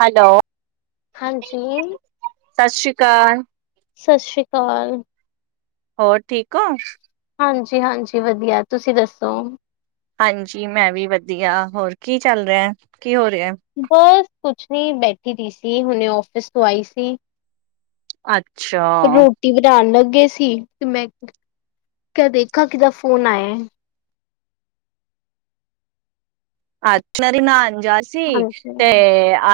Hello ਹਾਂਜੀ, ਸਤਿ ਸ਼੍ਰੀ ਅਕਾਲ! ਸਤਿ ਸ਼੍ਰੀ ਅਕਾਲ! ਹੋਰ ਠੀਕ ਹੋ ਹਾਂਜੀ ਹਾਂਜੀ ਵਧੀਆ ਤੁਸੀਂ ਦੱਸੋ ਹਾਂਜੀ ਮੈਂ ਵੀ ਵਧੀਆ ਹੋਰ ਕੀ ਚੱਲ ਰਿਹਾ ਕੀ ਹੋ ਰਿਹਾ? ਬਸ ਕੁਛ ਨੀ ਬੈਠੀ ਦੀ ਸੀ ਹੁਣੇ ਆਫਿਸ ਤੋਂ ਆਈ ਸੀ। ਅੱਛਾ, ਰੋਟੀ ਬਣਾਤਫ ਗਏ ਸੀ ਤੇ ਮੈਂ ਕਿਆ ਦੇਖਾ ਕੀਦਾ ਫੋਨ ਆਇਆ। ਅਛਲਰੀ ਨਾ। ਜਾ ਸੀ ਹਾਂਜੀ, ਤੇ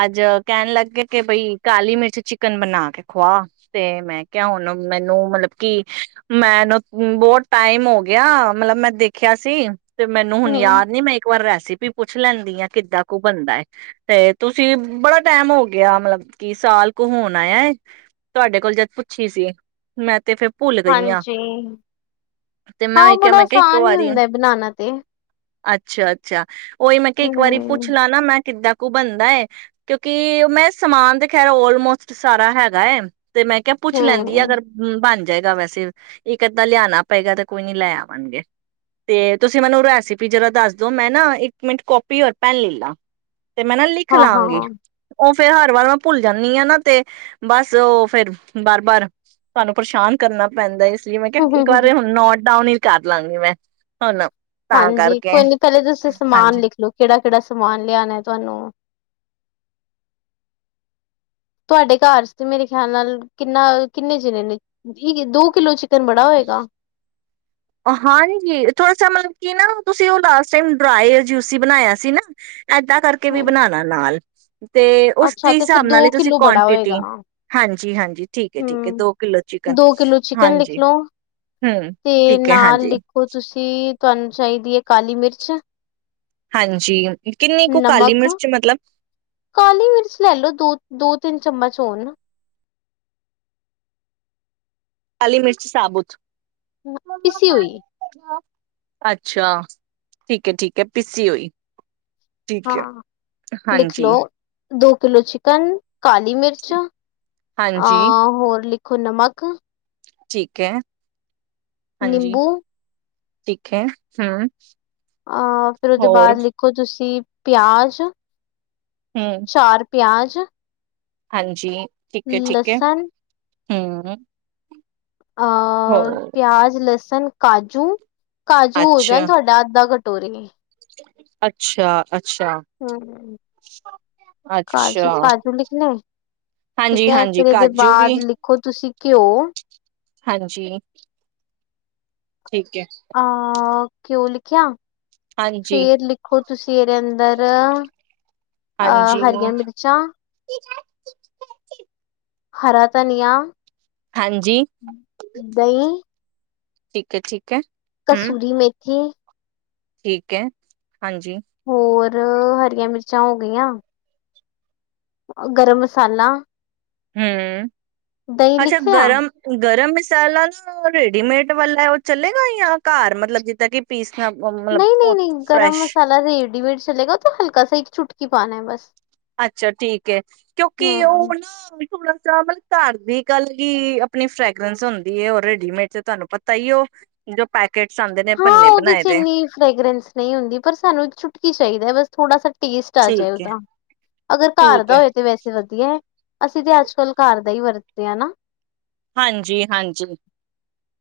ਅਜ ਕਹਿਣ ਲੱਗਗਏ ਕਿ ਬਈ ਕਾਲੀ ਮਿਰਚ ਚਿਕਨ ਬਣਾ ਕੇ ਖੁਆ ਤੇ ਮੈਂ ਕਿਹਾ ਹੁਣ ਮੈਨੂੰ ਮਤਲਬ ਕਿ ਮੈਨ ਬਹੁਤ ਟਾਈਮ ਹੋ ਗਿਆ ਮਤਲਬ ਮੈਂ ਦੇਖਿਆ ਸੀ। ਤੇ ਮੈਨੂੰ ਹੁਣ ਹੂੰ। ਯਾਦ ਨੀ ਮੈਂ ਇੱਕ ਵਾਰ ਰਹਿਸ ਸੀ ਪੀ ਪੁੱਛ ਲੈਂਦੀ ਆ ਕਿੱਦਾਂ ਕੁ ਬੰਦਾ ਹੈ ਤੇ ਤੁਸੀਂ ਬੜਾ ਟਾਈਮ ਹੋ ਗਿਆ ਮਤਲਬ ਕਿ ਸਾਲ ਕੁ ਹੋਣਾ ਆ ਤੁਹਾਡੇ ਕੋਲ ਜਦ ਪੁੱਛੀ ਸੀ ਮੈਂ ਤੇ ਫਿਰ ਹਾਂਜੀ ਤੇ ਮੈਂ ਹਾਂ ਉਹੀ ਕਿਹਾ ਬੜਾ ਮੈਂ ਕਿਹਾ ਇੱਕ ਆਸਾਨ ਹੀ ਵਾਰੀ ਹੁੰਦਾ ਹੈ ਬਣਾਉਣਾ ਤੇ ਅੱਛਾ ਅੱਛਾ! ਉਹੀ ਮੈਂ ਕਿਹਾ ਇੱਕ ਵਾਰੀ ਹੂੰ, ਪੁੱਛ ਲਾ ਨਾ ਮੈਂ ਕਿੱਦਾਂ ਬਣਦਾ ਹੈ ਕਿਉਂਕਿ ਮੈਂ ਸਮਾਨ ਤੇ ਖੈਰ ਆਲਮੋਸਟ ਸਾਰਾ ਹੈਗਾ। ਤੇ ਮੈਂ ਕਿਹਾ ਪੁੱਛ ਲੈਂਦੀ ਆ ਹੂੰ, ਅਗਰ ਬਣ ਜਾਏਗਾ ਵੈਸੇ ਇਕ ਅੱਧਾ ਲਿਆਉਣਾ ਪਏਗਾ ਤੇ ਕੋਈ ਨੀ ਲੈ ਆਵਾਂਗੇ ਤੇ ਤੁਸੀਂ ਮੈਨੂੰ ਰੈਸਪੀ ਜਰਾ ਦੱਸਦੋ ਮੈਂ ਨਾ ਇੱਕ ਮਿੰਟ ਕਾਪੀ ਔਰ ਪੈਨ ਲੈ ਲਾ। ਤੇ ਮੈਂ ਨਾ ਲਿਖ ਲਵਾਂਗੀ। ਹਾਂ-ਹਾਂ। ਫਿਰ ਹਰ ਵਾਰ ਮੈਂ ਭੁੱਲ ਜਾਂਦੀ ਹਾਂ ਨਾ ਤੇ ਬਸ ਉਹ ਫਿਰ ਬਾਰ ਬਾਰ ਤੁਹਾਨੂੰ ਪਰੇਸ਼ਾਨ ਕਰਨਾ ਪੈਂਦਾ। ਮੈਂ ਕਿਹਾ ਇੱਕ ਵਾਰ ਹੁਣ ਨੋਟ ਡਾਊਨ ਹੀ ਕਰ ਲਾ ਗੀ ਮੈਂ ਹੁਣ ਤਾਂ ਹਾਂਜੀ ਕਰਕੇ ਕੋਈ ਨੀ ਪਹਿਲੇ ਤੁਸੀਂ ਸਮਾਨ ਹਾਂਜੀ ਲਿਖ ਲਓ ਕਿਹੜਾ ਕਿਹੜਾ ਸਮਾਨ ਲਿਆਉਣਾ। ਤੁਹਾਨੂੰ ਤੁਹਾਡੇ ਘਰ ਤੇ ਮੇਰੇ ਖਿਆਲ ਨਾਲ ਕਿੰਨਾ ਕਿੰਨੇ ਚਣੇ ਨੇ ਦੋ ਕਿਲੋ ਤੇ ਬੜਾ ਹੋਏਗਾ। ਹਾਂਜੀ, ਥੋੜਾ ਸ ਮਤਲਬ ਕਿ ਨਾ ਤੁਸੀਂ ਉਹ ਲਾਸਟ ਟਾਈਮ ਡਰਾਈ ਜੂਸੀ ਬਣਾਇਆ ਸੀ ਨਾ ਏਦਾਂ ਕਰਕੇ ਵੀ ਹੂੰ। ਬਣਾਣਾ ਨਾਲ ਤੇ ਅੱਛਾ ਉਸਦੇ ਤੇ ਫਿਰ ਹਿਸਾਬ ਦੋ ਨਾਲ ਹੀ ਤੁਸੀਂ ਕਿੱਲੋ ਬੜਾ ਹੋਏਗਾ ਕੁਆਂਟਿਟੀ ਹਾਂਜੀ ਹਾਂਜੀ ਠੀਕ ਹੈ ਠੀਕ ਹੈ, ਹੂੰ ਦੋ ਕਿਲੋ ਚਿਕਨ ਦੋ ਕਿੱਲੋ ਚਿਕਨ ਲਿਖ ਹਾਂਜੀ ਲਓ ਹੂੰ। ਤੇ ਨਾਲ ਲਿਖੋ ਤੁਸੀਂ ਤੁਹਾਨੂੰ ਚਾਹੀਦੀ ਏ ਕਾਲੀ ਮਿਰਚ ਹਾਂਜੀ ਕਿੰਨੀ ਕੁ ਕਾਲੀ ਨਮਕ ਮਿਰਚ ਮਤਲਬ? ਕਾਲੀ ਮਿਰਚ ਲੈ ਲੋ ਦੋ, ਦੋ, ਤਿੰਨ ਚਮਚ ਹੂਣ। ਕਾਲੀ ਮਿਰਚ ਸਾਬੁਤ- ਪੀਸੀ ਹੋਈ। ਅੱਛਾ ਠੀਕ ਹੈ, ਠੀਕ ਹੈ, ਪੀਸੀ ਹੋਈ। ਠੀਕ ਹੈ ਹਾਂ ਲਿਖ ਹਾਂਜੀ ਲੋ ਦੋ ਕਿਲੋ ਚਿਕਨ ਕਾਲੀ ਮਿਰਚ, ਅ ਹਾਂਜੀ ਹੋਰ ਲਿ ਖੁ ਨਮਕ ਠੀਕ ਹੈ। ਹਾਂਜੀ ਨਿੰਬੂ ਠੀਕ ਹੈ ‌। ਹੂੰ ਅਹ ਫੇਰ ਉਹਦੇ ਬਾਅਦ ਲਿਖੋ ਤੁਸੀਂ ਪਿਆਜ ਹੂੰ ਪਿਆਜ਼ ਹਾਂਜੀ ਲਸਨ ਹੂੰ ਅ ਪਿਆਜ, ਲਸ ਨ ਕਾਜੂ ਕਾਜੂ ਹੋ ਜਾਣ ਅੱਛਾ ਤੁਹਾਡਾ ਅੱਧਾ ਘੱ ਤੋਰੀ ਅੱਛਾ, ਅੱ ਹਮ ਕਾਜੂ, ਅੱਛਾ ਕਾਜੂ ਲਿਖ ਨੇ ਠੀਕ ਹਾਂਜੀ ਹੈ ਹਾਂਜੀ ਫੇਰ ਇਹਦੇ ਕਾਜੂ ਵੀ ਬਾਅਦ ਲਿਖੋ ਤੁਸੀਂ ਘਿਓ, ਹਾਂਜੀ। ਠੀਕ ਹੈ। ਘਿਉਂ ਲਿਖਿਆ? ਹਾਂਜੀ ਫਿਰ ਲਿਖੋ ਤੁਸੀਂ ਇਹਦੇ ਅੰਦਰ, ਅਹ ਹਾਂਜੀ ਹਰੀਆਂ ਮਿਰਚਾਂ, ਹਰਾ ਧਨੀਆਂ, ਹਾਂਜੀ ਦਹੀਂ, ਠੀਕ ਅ, ਠੀਕ ਹੈ ਹਮ ਕਸੂਰੀ ਮੇਥੀ ਠੀਕ ਹੈ ਹਾਂਜੀ ਰ-ਅ-ਅ ਹਰੀਆਂ ਮਿਰਚਾਂ ਹੋ ਗਈਆਂ ਗਰਮ ਮਸਾਲਾ ਹਮ ਦਹੀਂ ਅੱਛਾ ਲਿਖ ਲਿਆ ਗਰਮ-ਗਰਮ ਮਸ ਸਾਲਾਂ ਰੇਡੀਮੇਡ ਵਾਲਾ ਉਹ ਚਲੇਗਾ ਯਾ ਘਰ ਮਤਲਬ ਜਿੱਦਾਂ ਕਿ ਪੀਸ ਨਹੀਂ-ਨਹੀਂ-ਨਹੀਂ ਗਰਮ ਮਸਾਲਾ ਰੇਡੀਮੇਡ ਚਲੇਗਾ ਹਲਕਾ ਜਯਾ ਏਕ ਚੁਟਕੀ ਪਾਉਣਾ ਹੈ ਬਸ ਅੱਛਾ ਠੀਕ ਹੈ ਕਿਉਂਕਿ ਉਹ ਹੂੰ। ਹ ਨਾ ਥੋੜਾ ਸਾ ਮਤਲਬ ਘਰ ਦੀ ਗੱਲਗੀ ਆਪਣੀ ਫਰੈਗਰੈਂਸ ਹੁੰਦੀ ਹੈ ਉਹ ਰੇਡੀਮੇਡ ਚ ਤੁਹਾਨੂੰ ਪਤਾ ਹੀ ਉਹ ਜੋ ਪੈਕ ਹਾਂ ਉਹਦੇ ਚ ਇੰਨੀ ਫਰੇਗਰੈਂਸ ਨਹੀਂ ਹੁੰਦੀ ਪਰ ਸਾਨੂੰ ਛੁਟਕੀ ਚਾਹੀਦਾ ਬਸ ਥੋੜਾ ਸਾ ਟੇਸਟ ਆ ਜਾਏ ਠੀਕ ਹੈ ਉਹਦਾ ਅਗਰ ਘਰ ਠੀਕ ਦਾ ਹੈ ਹੋਏ ਤਾਂ ਵੈਸੇ ਵਧੀਆ ਹੈ ਅਸੀਂ ਤੇ ਅੱਜ ਕੱਲ ਘਰ ਦਾ ਹੀ ਵਰਤਦੇ ਹਾਂ ਨਾ ਹਾਂਜੀ ਹਾਂਜੀ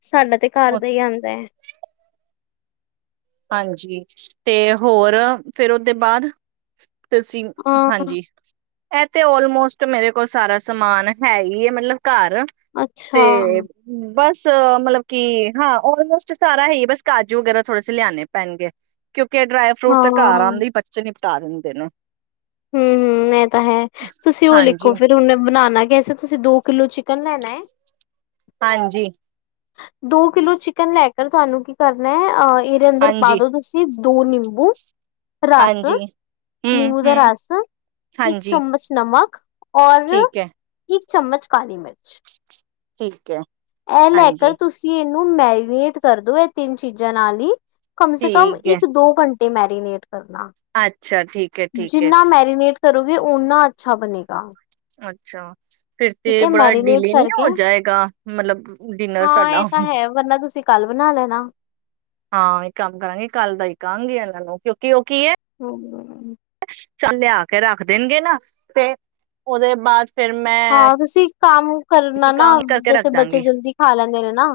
ਸਾਡਾ ਤੇ ਘਰ ਉਹ ਦਾ ਹੀ ਆਉਂਦਾ ਹੈ ਹਾਂਜੀ ਤੇ ਹੋਰ ਫਿਰ ਉਹਦੇ ਬਾਅਦ ਤੁਸੀਂ ਹਾਂ, ਹਾਂਜੀ ਇਹ ਤੇੇ ਆਲਮੋਸਟ ਮੇਰੇ ਕੋਲ ਸਾਰਾ ਸਮਾਨ ਹੈ ਹੀ ਹੈ ਮਤਲਬ ਘਰ ਅੱਛਾ ਤੇ ਹਮ ਬਸ ਮਤਲਬ ਕੀ ਹਾਂ ਆਲਮੋਸਟ ਸਾਰਾ ਹੀ ਹੈ ਬਸ ਕਾਜੂ ਵਗੈਰਾ ਥੋੜੇ ਲਿਆਣੇ ਪੈਣਗੇ ਕਿਉਂ ਕੇ ਡਰਾਈ ਫਰੂਟ ਤੇ ਘਰ ਆਉਂਦੇਂ ਹੀ ਬੱਚਨੇ ਤਾਰਨ ਦੇ ਨੇ ਹਮ-ਹਮ ਇਹ ਤਾਂ ਹੈ ਤੁਸੀਂ ਉਹ ਲਿਖੋ ਹਾਂਜੀ ਫਿਰ ਹੁਣ ਬਣਾਉਣਾ ਕੈਸੇ ਤੁਸੀਂ ਦੋ ਕਿਲੋ ਚੀ ਕਰਨਾ ਨੈ ਹਾਂਜੀ ਦੋ ਕਿਲੋ ਚਿਕਨ ਲੈਕ ਕੀ ਤੁਹਾਨੂੰ ਕੀ ਕਰਨਾ ਹੈ ਅਹ ਇਹਦੇ ਅੰਦਰ ਪਾ ਹਾਂਜੀ ਦੋ ਤੁਸੀਂ ਦੋ ਨਿੰਬੂ ਰਸ ਹਾਂਜੀ ਹਮ ਨਿੰਬੂ ਦਾ ਹਮ ਰਸ ਇੱਕ ਹਾਂਜੀ ਚਮਚ ਨਮਕ ਔਰ ਠੀਕ ਹੈ ਇੱਕ ਚਮਚ ਕਾਲੀ ਮਿਰਚ ਠੀਕ ਹੈ ਇਹ ਲੈ ਕਰ ਹਾਂਜੀ ਤੁਸੀਂ ਇਹ ਓਨੂੰ ਮੈਰੀਨੇਟ ਕਰਦੋ ਇਹ ਤਿੰਨ ਚੀਜ਼ਾਂ ਨਾਲ ਹੀ ਕਮ ਸੇ ਕਮ ਠੀਕ ਹੈ ਇੱਕ ਦੋ ਘੰਟੇ ਤੇ ਮੈਰੀਨੇਟ ਕਰਨਾ। ਅੱਛਾ ਠੀਕ ਹੈ ਠੀਕ ਹੈ ਜਿੰਨਾ ਮੈਰੀਨੇਟ ਕਰੋਗੇ ਓਨਾ ਅੱਛਾ ਬਣੇਗਾ। ਅੱਛਾ ਫਿਰ ਤੇ ਠੀਕ ਹੈ ਬੜਾ ਮੈਰੀਨੇਟ ਡਿਲੇ ਨੀ ਕਰਕੇ ਹੋ ਜਾਏਗਾ। ਮਤਲਬ ਡਿਨਰ ਹਾਂ ਇਹ ਸਾਡਾ ਤਾਂ ਹੈ ਵਰਨਾ ਤੁਸੀਂ ਕੱਲ ਬਣਾ ਲੈਣਾ ਹਾਂ ਇੱਕ ਕੰਮ ਕਰਾਂਗੇ ਕੱਲ ਦਾ ਹੀ ਕਹਾਂ ਗੀ ਇਹਨਾਂ ਨੂੰ ਕਿਉਂਕਿ ਉਹ ਹਮ। ਚਲ ਲਿਆ ਕੇ ਰੱਖ ਦੇਣਗੇ ਨਾ, ਤੇ ਉਹਦੇ ਬਾਅਦ ਫੇਰ ਮੈਂ ਹਾਂ ਤੁਸੀਂ ਕੰਮ ਕਰਨਾ ਕੀ ਨਾ ਕਾਂ ਕਰਕੇ ਰੱਖ ਜੈਸੇ ਬੱਚੇ ਦਾਂਗੀ ਜਲਦੀ ਖਾ ਲੈਂਦੇ ਨੇ ਨਾ,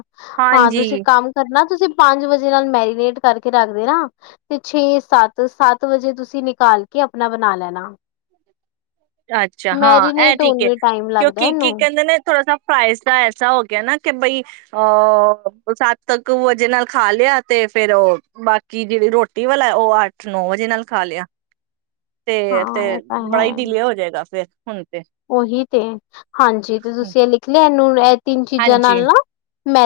ਹਾਂ ਤੁਸੀਂ ਹਾਂਜੀ ਕੰਮ ਕਰਨਾ ਤੁਸੀਂ ਪੰਜ ਵਜੇ ਨਾਲ ਮੈਰੀਨੇਟ ਕਰਕੇ ਰੱਖ ਦੇਣਾ ਤੇ ਛੇ ਸੱਤ ਸੱਤ ਵਜੇ ਤੁਸੀਂ ਨਿਕਾਲ ਕੇ ਆਪਣਾ ਬਣਾ ਲੈਣਾ। ਅੱਛਾ, ਹਾਂ ਐ ਮੈਰੀਨੇਟ ਠੀਕ ਹੋਣ ਹੈ। ਨੂੰ ਟਾਈਮ ਲੱਗਦਾ ਕਿਉਂਕਿ ਇਹਨੂੰ ਕੀ ਕਹਿੰਦੇ ਨੇ ਥੋੜਾ ਸ ਫਰਾਈਜ਼ ਦਾ ਐਸਾ ਹੋ ਗਿਆ ਨਾ ਕਿ ਬਈ ਅਹ ਸੱਤ ਕੁ ਵਜੇ ਨਾਲ ਖਾ ਲਿਆ, ਤੇ ਫੇਰ ਉਹ ਬਾਕੀ ਜਿਹੜੀ ਰੋਟੀ ਵਾਲਾ ਉਹ ਅੱਠ ਨੌ ਵਜੇ ਨਾਲ ਖਾ ਲਿਆ। ਤੇ- ਹਾਂ ਤੇ ਇਹ ਤਾਂ ਬੜਾ ਹੈ ਹੀ ਡਿਲੇ ਹੋ ਜੇ ਗਾ ਫੇਰ ਹੁਣ ਤੇ ਉਹੀ ਤੇ ਹਾਂਜੀ ਤੇ ਤੁਸੀਂ ਇਹ ਲਿਖ ਲਿਆ ਇਹਨੂੰ [inaudible] ਤਿੰਨ ਚੀਜ਼ਾਂ ਹਾਂਜੀ ਨਾਲ ਨਾ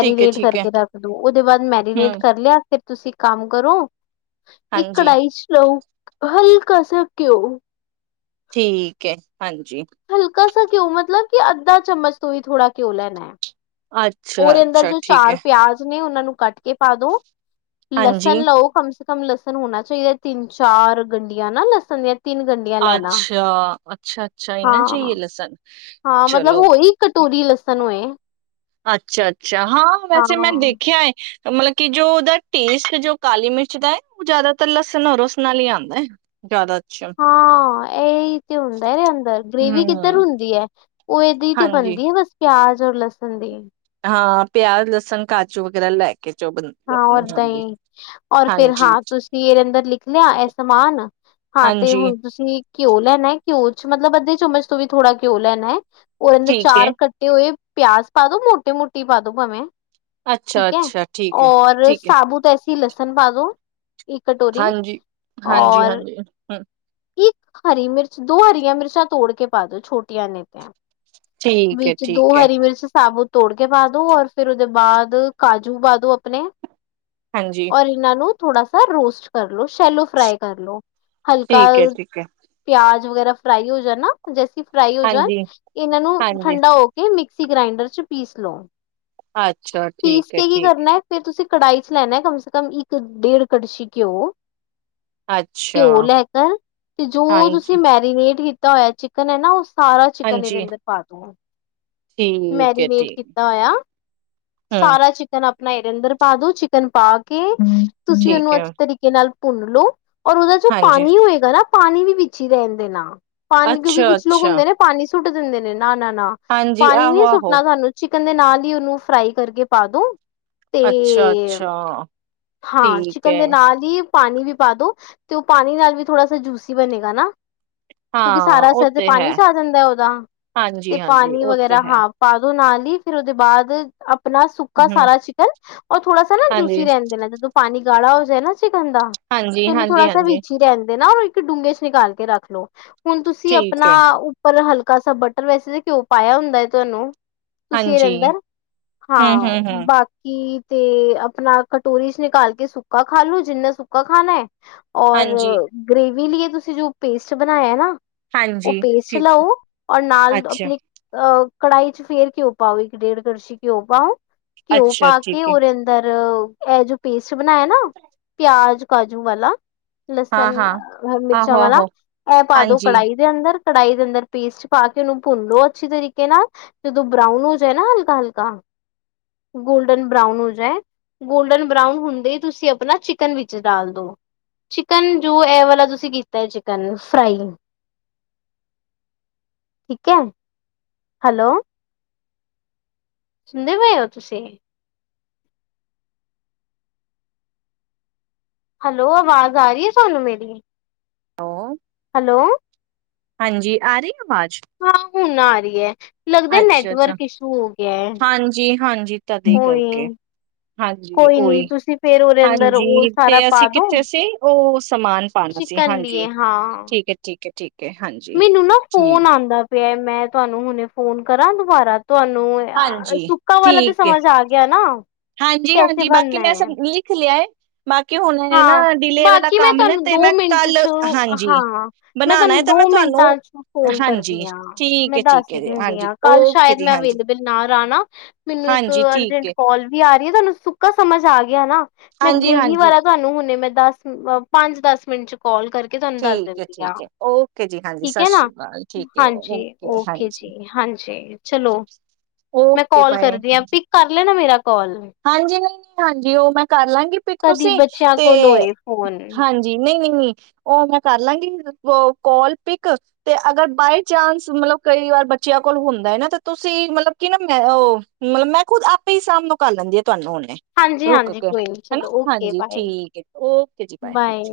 ਠੀਕ ਹੈ ਠੀਕ ਹੈ ਕਰਕੇ ਰੱਖ ਦੋ ਉਹਦੇ ਬਾਅਦ ਮੈਰੀਨੇਟ ਹਮ ਕਰ ਲਿਆ। ਫੇਰ ਤੁਸੀਂ ਕੰਮ ਕਰੋ ਇੱਕ ਹਾਂਜੀ ਕੜਾਹੀ ਚ ਲੋ ਹਲਕਾ ਤਾਜਾ ਘਿਓ ਠੀਕ ਹੈ। ਹਾਂਜੀ। ਕਾ ਸਾ ਘਿਓ ਮਤਲਬ ਕਿ ਅੱਧਾ ਚਮਚ ਤੁਹੀਂ ਥੋੜ੍ਹਾ ਘਿਉ ਲੈਣਾ ਹੈ। ਅੱਛਾ ਉਹਦੇ ਅੰਦਰ ਅੱਛਾ ਜੋ ਠੀਕ ਚਾਰ ਹੈ ਪਿਆਜ ਨੇ ਉਹਨਾ ਨੂੰ ਕੱਟ ਕੇ ਪਾ ਦੋ ਹਾਂਜੀ ਲਸਣ ਲਓ ਕਮ ਸੇ ਕਮ ਕਮ ਲਸਣ ਹੋਣਾ, ਚਾਹੀਦਾ ਤਿੰਨ ਚਾਰ ਗੰਡੀਆਂ ਨਾ ਲਸਣ ਦੀਆਂ ਤਿੰਨ ਗੰਢੀਆਂ ਲੈਣਾ ਅੱਛਾ ਅੱਛਾ ਅੱਛਾ ਇਹ ਨਾ ਚਹੀਏ ਹਾਂ ਲਸਣ ਹਾਂ ਮਤਲਬ ਹੋਈ ਕਟੋਰੀ ਲਸਣ! ਤੁਹਾਨੂੰ [unintelligible] ਅੱਛਾ, ਅੱਛਾ ਹਾਂ, ਵੈਸੇ ਮੈਂ ਹਾਂ ਦੇਖਿਆ ਹੈ ਮਤਲਬ ਕਿ ਜੋ, ਉਹਦਾ ਟੇਸਟ ਜੋ, ਕਾਲੀ ਮਿਰਚ ਦਾ ਹੈ ਉਹ ਜ਼ਿਆਦਾਤਰ ਲਸਣ ਔ, ਲੂਸਣ ਨਾਲ ਹੀ ਆਉਂਦਾ ਹੈ ਜ਼ਿਆਦਾ ਅੱਛਾ ਹਾਂ ਇਹੀ ਤੇ, ਹੁੰਦਾ ਅੰਦਰ ਗ੍ਰੇਵੀ ਕਿੱਧਰ ਹਮ ਹੁੰਦੀ ਹੈ ਉਹ ਇਹਦੀ ਤੇ ਹਾਂਜੀ ਬਣਦੀ ਹੈ ਬਸ ਪਿਆਜ ਤਰੀ ਲਸਣ ਦੀ। ਹਾਂ, ਪਿਆਜ਼, ਲਸਣ ਕਾਚੂ ਵਗੈਰਾ ਲੈ ਕੇ ਜੋ ਬਣਦੀ ਹੈ ਹਾਂ, ਆਪਣੀ ਓਦਾਂ ਹਾਂਜੀ ਹੀ ਔਰ ਫੇਰ ਹਾਂ, ਹਾਂਜੀ ਤੁਸੀਂ ਇਹਦੇ ਅੰਦਰ ਲਿਖ ਲਿਆ ਇਹ ਸਮਾਨ ਹਾਂ, ਤੇ ਹਾਂਜੀ ਹੁਣ ਤੁਸੀਂ ਘਿਓ ਲੈਣਾ ਹੈ ਘਿਓ'ਚ, ਮਤਲਬ ਅੱਧੇ ਚਮਚ ਤੋਂ, ਵੀ ਥੋੜਾ ਘਿਉ ਲੈਣਾ ਹੈ। ਉਏ ਨੇ ਠੀਕ ਹੈ ਚਾਰ ਕੱਟੇ ਹੋਏ। ਪਿਆਜ ਪਾ ਦੋ ਮੋਟੇ ਮੋਟੀ ਪਾ ਦੋ, ਭਾਵੇਂ! ਅੱਛਾ, ਠੀਕ ਹੈ। ਅੱਛਾ ਠੀਕ ਹੈ ਔਰ ਠੀਕ ਹੈ ਸਾਬੂਤ ਕੀ ਲਸਨ ਪਾਦੋ। ਹਾਂਜੀ, ਹਾਂਜੀ, ਹਾਂਜੀ ਹੂੰ। ਇੱਕ ਹਰੀ ਮਿਰਚ, ਦੋ ਹਰੀਆਂ ਮਿਰਚਾਂ ਤੋੜ ਕੇ ਪਾ ਦੋ, ਛੋਟੀਆਂ ਜਿਂਆਂ। ਠੀਕ ਹੈ ਵਿੱਚ ਦੋ ਠੀਕ ਹੈ ਹਰੀ ਮਿਰਚ ਸਾਬੁਤ। ਤੋੜ ਕੇ ਪਾ ਦੋ, ਔਰ ਫਿਰ ਉਦੇ ਬਾਅਦ ਕਾਜੂ ਪਾ ਦੋ ਦੋ ਆਪਨੇ ਹਾਂਜੀ ਔਰ ਇੰਨਾਂ ਨੂੰ ਥੋੜਾ ਸਾ ਰੋਸਟ ਕਰ ਲੋ। ਸ਼ੈਲੋ ਫਰਾਈ ਕਰ ਲੋ, ਹਲਕਾ ਠੀਕ ਹੈ ਠੀਕ ਹੈ ਪਿਆਜ ਵਗੈਰਾ ਫਰਾਈ ਓ ਜਾਨਾ। ਜਸੀ ਫਰਾਈ ਹੋ ਜਾਨ, ਹਾਂਜੀ ਇਨਾਂ ਨੂੰ ਹਾਂਜੀ ਠੰਡਾ ਹੋ ਕੇ, ਮਿਕਸ ਤੁਸੀ ਗ੍ਰਾਇਂਡਰ ਚ, ਪੀਸ ਲੋ। ਅੱਛਾ ਠੀਕ ਏ, ਠੀਕ ਏ। ਹੈ ਫਿਰ ਤੁਸੀਂ ਕੜਾਹੀ ਚ, ਲੈਨੈ ਕੰਮ ਸੇ ਕੰਮ ਇੱਕ ਡੇਢ ਕੜਛੀ ਘਿਉ। ਅੱਛਾ ਘਿਉ ਲੈ ਕਰ, ਜੋ ਹਾਂਜੀ ਤੁਸੀਂ ਮੈਰੀਨੇਟ ਕੀਤਾ ਧੋਇਆ ਚਿਕਨ ਐ ਨਾ, ਉਸ ਸਾਰਾ ਚਿਕਨ ਇਦੇ ਹਾਂਜੀ ਅੰਦਰ, ਪਾ ਤਾ ਠੀਕ ਹੈ ਮੈਰੀਨੇਟ ਠੀਕ ਕੀਤਾ ਹੋਇਆ, ਹਮ ਸਾਰਾ ਚਿਕਨ ਆਪ ਦੋ ਚਿਕਨ ਪਾ ਕੇ ਤੁਸੀਂ ਠੀਕ ਉਹਨੂੰ ਹੈ ਅੱਛੇ ਤਰੀਕੇ ਨਾਲ ਭੁੰਨ ਲਓ ਔਰ ਉਹਦਾ ਜੋ ਹਾਂਜੀ ਪਾਣੀ ਹੋਏਗਾ ਨਾ ਪਾਣੀ ਵੀ ਵਿੱਚ ਹੀ ਰਹਿੰਦੇ ਨਾ ਪਾਣੀ ਕਿਉ ਕੀ ਅੱਛਾ ਕੁਛ ਲੋਕ ਅੱਛਾ ਹੁੰਦੇ ਨੇ ਪਾਣੀ ਸੁੱਟ ਦਿੰਦੇ ਨੇ ਨਾ ਨਾ ਨਾ ਹਾਂਜੀ ਪਾਣੀ ਆਹੋ ਨੀ ਆਹੋ ਸੁੱਟਣਾ ਸਾਨੂੰ ਲਣ ਦੇ ਨਾਲ ਹੀ ਉਹਨੂੰ ਫਰਾਈ ਕਰਕੇ ਪਾਦੋ। ਅੱਛਾ ਤੇ, ਅੱਛਾ ਹਾਂ ਠੀਕ ਚਿਕਨ ਹੈ ਦੇ ਨਾਲ ਹੀ ਪਾਣੀ ਵੀ ਪਾ ਦੋ, ਤੇ ਔ ਪਾਣੀ ਨਾਲ ਵੀ ਥੋੜਾ ਸਾ ਜੂਸੀ ਬਣੇਗਾ ਨਾ। ਕਿਉਂਕਿ ਹਾਂ ਸਾਰਾ ਉਹ ਅਸਰ ਤੇ ਹੈ ਪਾਣੀ ਚ ਆ ਜਾਂਦੈ ਓਦਾ ਤੇ ਹਾਂਜੀ ਹਾਂਜੀ ਪਾਣੀ ਉਹ ਵਗੈਰਾ ਤੇ ਹੈ ਹਾਂ ਪਾਦੋ ਨਾਲ। ਨੀ ਫਿਰ ਉਦੇ ਬਾਦ ਅਪ ਅਪਣਾ ਸੁੱਕਾ ਹਮ ਸਾਰਾ ਚਿ ਔ ਥੋੜਾ ਸਾ ਨਾ ਹਾਂਜੀ ਜੂਸੀ ਰੈਣ ਦੇਨਾ, ਜਦੋਂ ਪਾ ਪਾਣੀ ਗਾੜਾ ਹੋ ਜਏ ਨਾ ਚਿਕਨ ਦਾ ਤੇ ਹਾਂਜੀ ਓਨੂੰ ਹਾਂਜੀ ਥੋੜਾ ਸਾ ਹਾਂਜੀ ਵਿਚ ਈ ਰੈਣ ਦੇਨਾ। ਤੇ ਡੂੰਘੇ ਚ ਨਿਕਾਲ ਕੇ ਰੱਖ ਲੋ। ਹੁਣ ਤੁਸੀਂ ਠੀਕ ਅਪਣਾ ਹੈ ਉੱਪਰ ਹਲਕ ਕਾਸਾ ਬਟਰ ਵੈਸੇ ਘਿਉ ਪਾਇਆ ਹੁੰਦਾ ਹੈ ਤੁਹਾਨੂੰ ਤੁਸੀਂ ਐਦੇ ਹਾਂਜੀ ਹਮ ਅੰਦਰ--ਹਾਂ, ਹਮ ਹਮ ਬਾਕ ਤੇ ਆਪਣਾ ਕਟੋਰੀ ਚ ਨਿਕਾਲ ਕੇ ਸੁੱਕਾ ਖਾਲੋ, ਜਿੰਨਾ ਸੁੱਕਾ ਖਾਣਾ ਹੈ। ਔਰ ਹਾਂਜੀ ਗ੍ਰੇਵੀ ਵੀਲੀਏ ਤੁਸੀਂ ਜੋ ਪੇਸਟ ਬਣਾਇਆ ਨਾ, ਉਹ ਹਾਂਜੀ ਪੇਸਟ ਠੀਕ ਲਾਓ, ਔਰ ਨਾਲ ਅੱਛਾ ਆਪਣੇ ਅ ਕੜਾਈ ਚ ਫੇਰ ਘਿਓ ਪਾਓ, ਇੱਕ ਡੇਢ ਕੜਸ਼ੀ ਘਿਓ ਪਾਓ। ਅੱਛਾ ਠੀਕ ਹੈ ਘਿੳ ਰਿਹਂਦਾ ਇਹ ਜੋ ਪੇਸ ਚ ਬਣਾਯਾ ਨਾ ਪਿਆਜ ਕਾਜੂ ਵਾਲਾ ਲਸਣ ਹਾਂ ਹਾਂ ਅਹ ਆਹੋ ਮਿਰਚਾਂ ਵਾਲਾ ਆਹੋ ਐ ਪਾ ਦੋ ਹਾਂਜੀ ਕੜਾਹੀ ਦੇ ਅੰਦਰ। ਕੜਾਹੀ ਦੇ ਅੰਦਰ ਪੇਸਟ ਪਾ ਕੇ ਉਹਨੂੰ ਭੁੰਨ ਲੋ ਅੱਛੀ ਤਰੀਕੇ ਨਾਲ, ਜਦੋਂ ਬਰਾਊਨ ਹੋ ਜਾਏ ਨਾ ਹਲਕਾ ਹਲਕਾ ਗੋਲਡਨ ਬਰਾਊਨ ਹੋ ਜਾਏ, ਗੋਲਡਨ ਬਰਾਉਨ ਹੁੰਦੇ ਤੁਸੀਂ ਆਪਣਾ ਚਿਕਨ ਵਿੱਚ ਡਾਲ ਦੋ। ਚਿਕਨ ਜੋ ਇਹ ਵਾਲਾ ਤੁਸੀਂ ਕੀਤਾ ਹੈ ਚਿਕਨ ਫਰਾਈ। ਠੀਕ ਹੈ। ਹੈਲੋ ਸੁਣਦੇ ਪਏ ਹੋ ਤੁਸੀਂ। ਹੈਲੋ ਆਵਾਜ਼ ਆ ਰਹੀ ਹੈ ਤੁਹਾਨੂੰ ਮੇਰੀ। ਹੋ ਹੈਲੋ ਹਾਂਜੀ ਆ ਰੀ ਹਾਂ ਹੁਣ ਆ ਰੀ ਐ। ਅੱਛਾ ਅੱਛਾ, ਹੈ। ਹਾਂਜੀ ਹਾਂਜੀ ਤਦੇ ਕਰਕੇ ਉਹੀ ਹਾਂਜੀ ਕੋਈ ਨੀ ਓਹੀ ਤੁਸੀਂ ਫੇਰ ਉਹਦੇ ਅੰਦਰ ਉਹ ਹਾਂਜੀ ਸਾਰਾ ਤੇ ਪਾ ਅਸੀਂ ਦੋ ਕਿੱਥੇ ਸੀ ਔ ਸਮਾਨ ਪਾਣਾ ਸੀ, ਚਿਕਨ ਹਾਂਜੀ ਲਈਏ ਹਾਂ। ਠੀਕ ਹੈ ਠੀਕ ਐ ਠੀਕ। ਹਾਂਜੀ ਮੈਨੂੰ ਨਾ ਫੋਨ ਆਉਂਦਾ ਪਿਆ ਮੈਂ ਤੁਹਾਨੂੰ ਹੁਣੇ ਫੋਨ ਕਰਾਂ ਦੁਬਾਰਾ ਤੁਹਾਨੂੰ ਹਾਂਜੀ ਸੁੱਕਾ ਵਾਲਾ ਤੇ ਸਮਝ ਆ ਗਿਆ ਨਾ ਹਾਂਜੀ ਕੈਸੇ ਹਾਂਜੀ ਬਾਕੀ ਬਣਨਾ ਮੈਂ ਸ ਹੈ। ਲਿਖ ਲਿਆ ਹੈ ਬਾਕੀ ਹੁਣ ਇਹ ਨਾ ਹਾਂ ਡਿਲੇ ਵਾਲਾ ਬਾਕੀ ਮੈਂ ਕੰਮ ਨੇ ਤੁਹਾਨੂੰ ਤੇ ਦੋ ਮੈਂ ਮਿੰਟ ਕੱਲ ਚ ਹਾਂਜੀ ਹਾਂ ਮੈਂ ਬਣਾਣਾ ਹੈ ਤੁਹਾਨੂੰ ਤੇ ਦੋ ਤੁਹਾਨੂੰ ਮਿੰਟਾਂ ਚ ਫੋਨ ਕਰਦੀ ਹਾਂਜੀ ਹਾਂ ਠੀਕ ਮੈਂ ਦੱਸ ਹੈ-ਠੀਕ ਹੀ ਹੈ ਜੀ ਦਿੰਦੀ ਹਾਂਜੀ ਹਾਂ ਕੱਲ ਓਕੇ ਸ਼ਾਇਦ ਜੀ ਮੈਂ ਅਵੇਲੇਬਲ ਨਾ ਰਹਿਣਾ ਮੈਨੂੰ ਇੱਕ ਹਾਂਜੀ-ਹਾਂਜੀ ਠੀਕ ਅਰਜੈਂਟ ਹੈ ਕਾਲ ਵੀ ਆ ਤੁਹਾਨੂੰ ਸੁੱਕਾ ਸਮਝ ਆ ਗਿਆ ਹਨਾ ਹਾਂਜੀ ਹਾਂਜੀ ਤੁਹਾਨੂੰ ਹੁਣੇ ਮੈਂ ਦਸ ਪੰਜ ਦਸ ਮਿੰਟ ਚ ਕਾਲ ਕਰਕੇ ਤੁਹਾਨੂੰ ਦੱਸ ਠੀਕ ਹੈ ਦਿੰਦੀ ਆ ਠੀਕ ਹੈ ਓਕੇ ਜੀ ਹਾਂਜੀ ਠੀਕ ਸਤਿ ਹੈ ਨਾ ਸ਼੍ਰੀ ਅਕਾਲ ਠੀਕ ਹੈ ਹਾਂਜੀ ਓਕੇ ਹਾਂਜੀ ਜੀ ਹਾਂਜੀ ਚਲੋ ਮੈਂ ਓਕੇ ਕਾਲ ਬਾਏ ਕਰਦੀ ਹਾਂ ਹਾਂਜੀ ਪਿਕ ਕਰ ਲਿਆ ਨਾ ਮੇਰਾ ਕਾਲ ਹਾਂਜੀ ਹਾਂਜੀ ਉਹ ਮੈਂ ਕਰ ਲਾਂਗੀ ਪਿੱਕ ਕਦੀ ਤੁਸੀਂ ਬੱਚਿਆਂ ਤੇ ਕੋਲ ਹੋਏ ਫੋਨ ਹਾਂਜੀ ਨਹੀਂ ਨਹੀਂ ਨਹੀਂ ਉਹ ਮੈਂ ਕਰ ਲਾਂਗੀ ਕੋਲ ਪਿਕ ਤੇ ਅਗਰ ਬਾਈ ਚਾਂਸ ਮਤਲਬ ਕਈ ਵਾਰ ਬੱਚਿਆਂ ਕੋਲ ਹੁੰਦਾ ਹੈ ਨਾ ਤੇ ਤੁਸੀਂ ਮਤਲਬ ਕੀ ਨਾ ਮੈਂ ਉਹ ਮਤਲਬ ਮੈਂ ਖੁਦ ਆਪੇ ਹੀ ਸਾਮ ਨੂੰ ਕਰ ਲੈਂਦੇ ਆ ਤੁਹਾਨੂੰ ਹੂਨੈ ਹਾਂਜੀ ਰੁਕ ਹਾਂਜੀ ਕੇ ਕੋਈ ਨੀ ਹਨਾ ਚਲੋ ਓਕੇ ਹਾਂਜੀ ਬਾਏ ਠੀਕ ਹੈ ਜੀ ਓਕੇ ਜੀ ਬਾਏ ਹਾਂਜੀ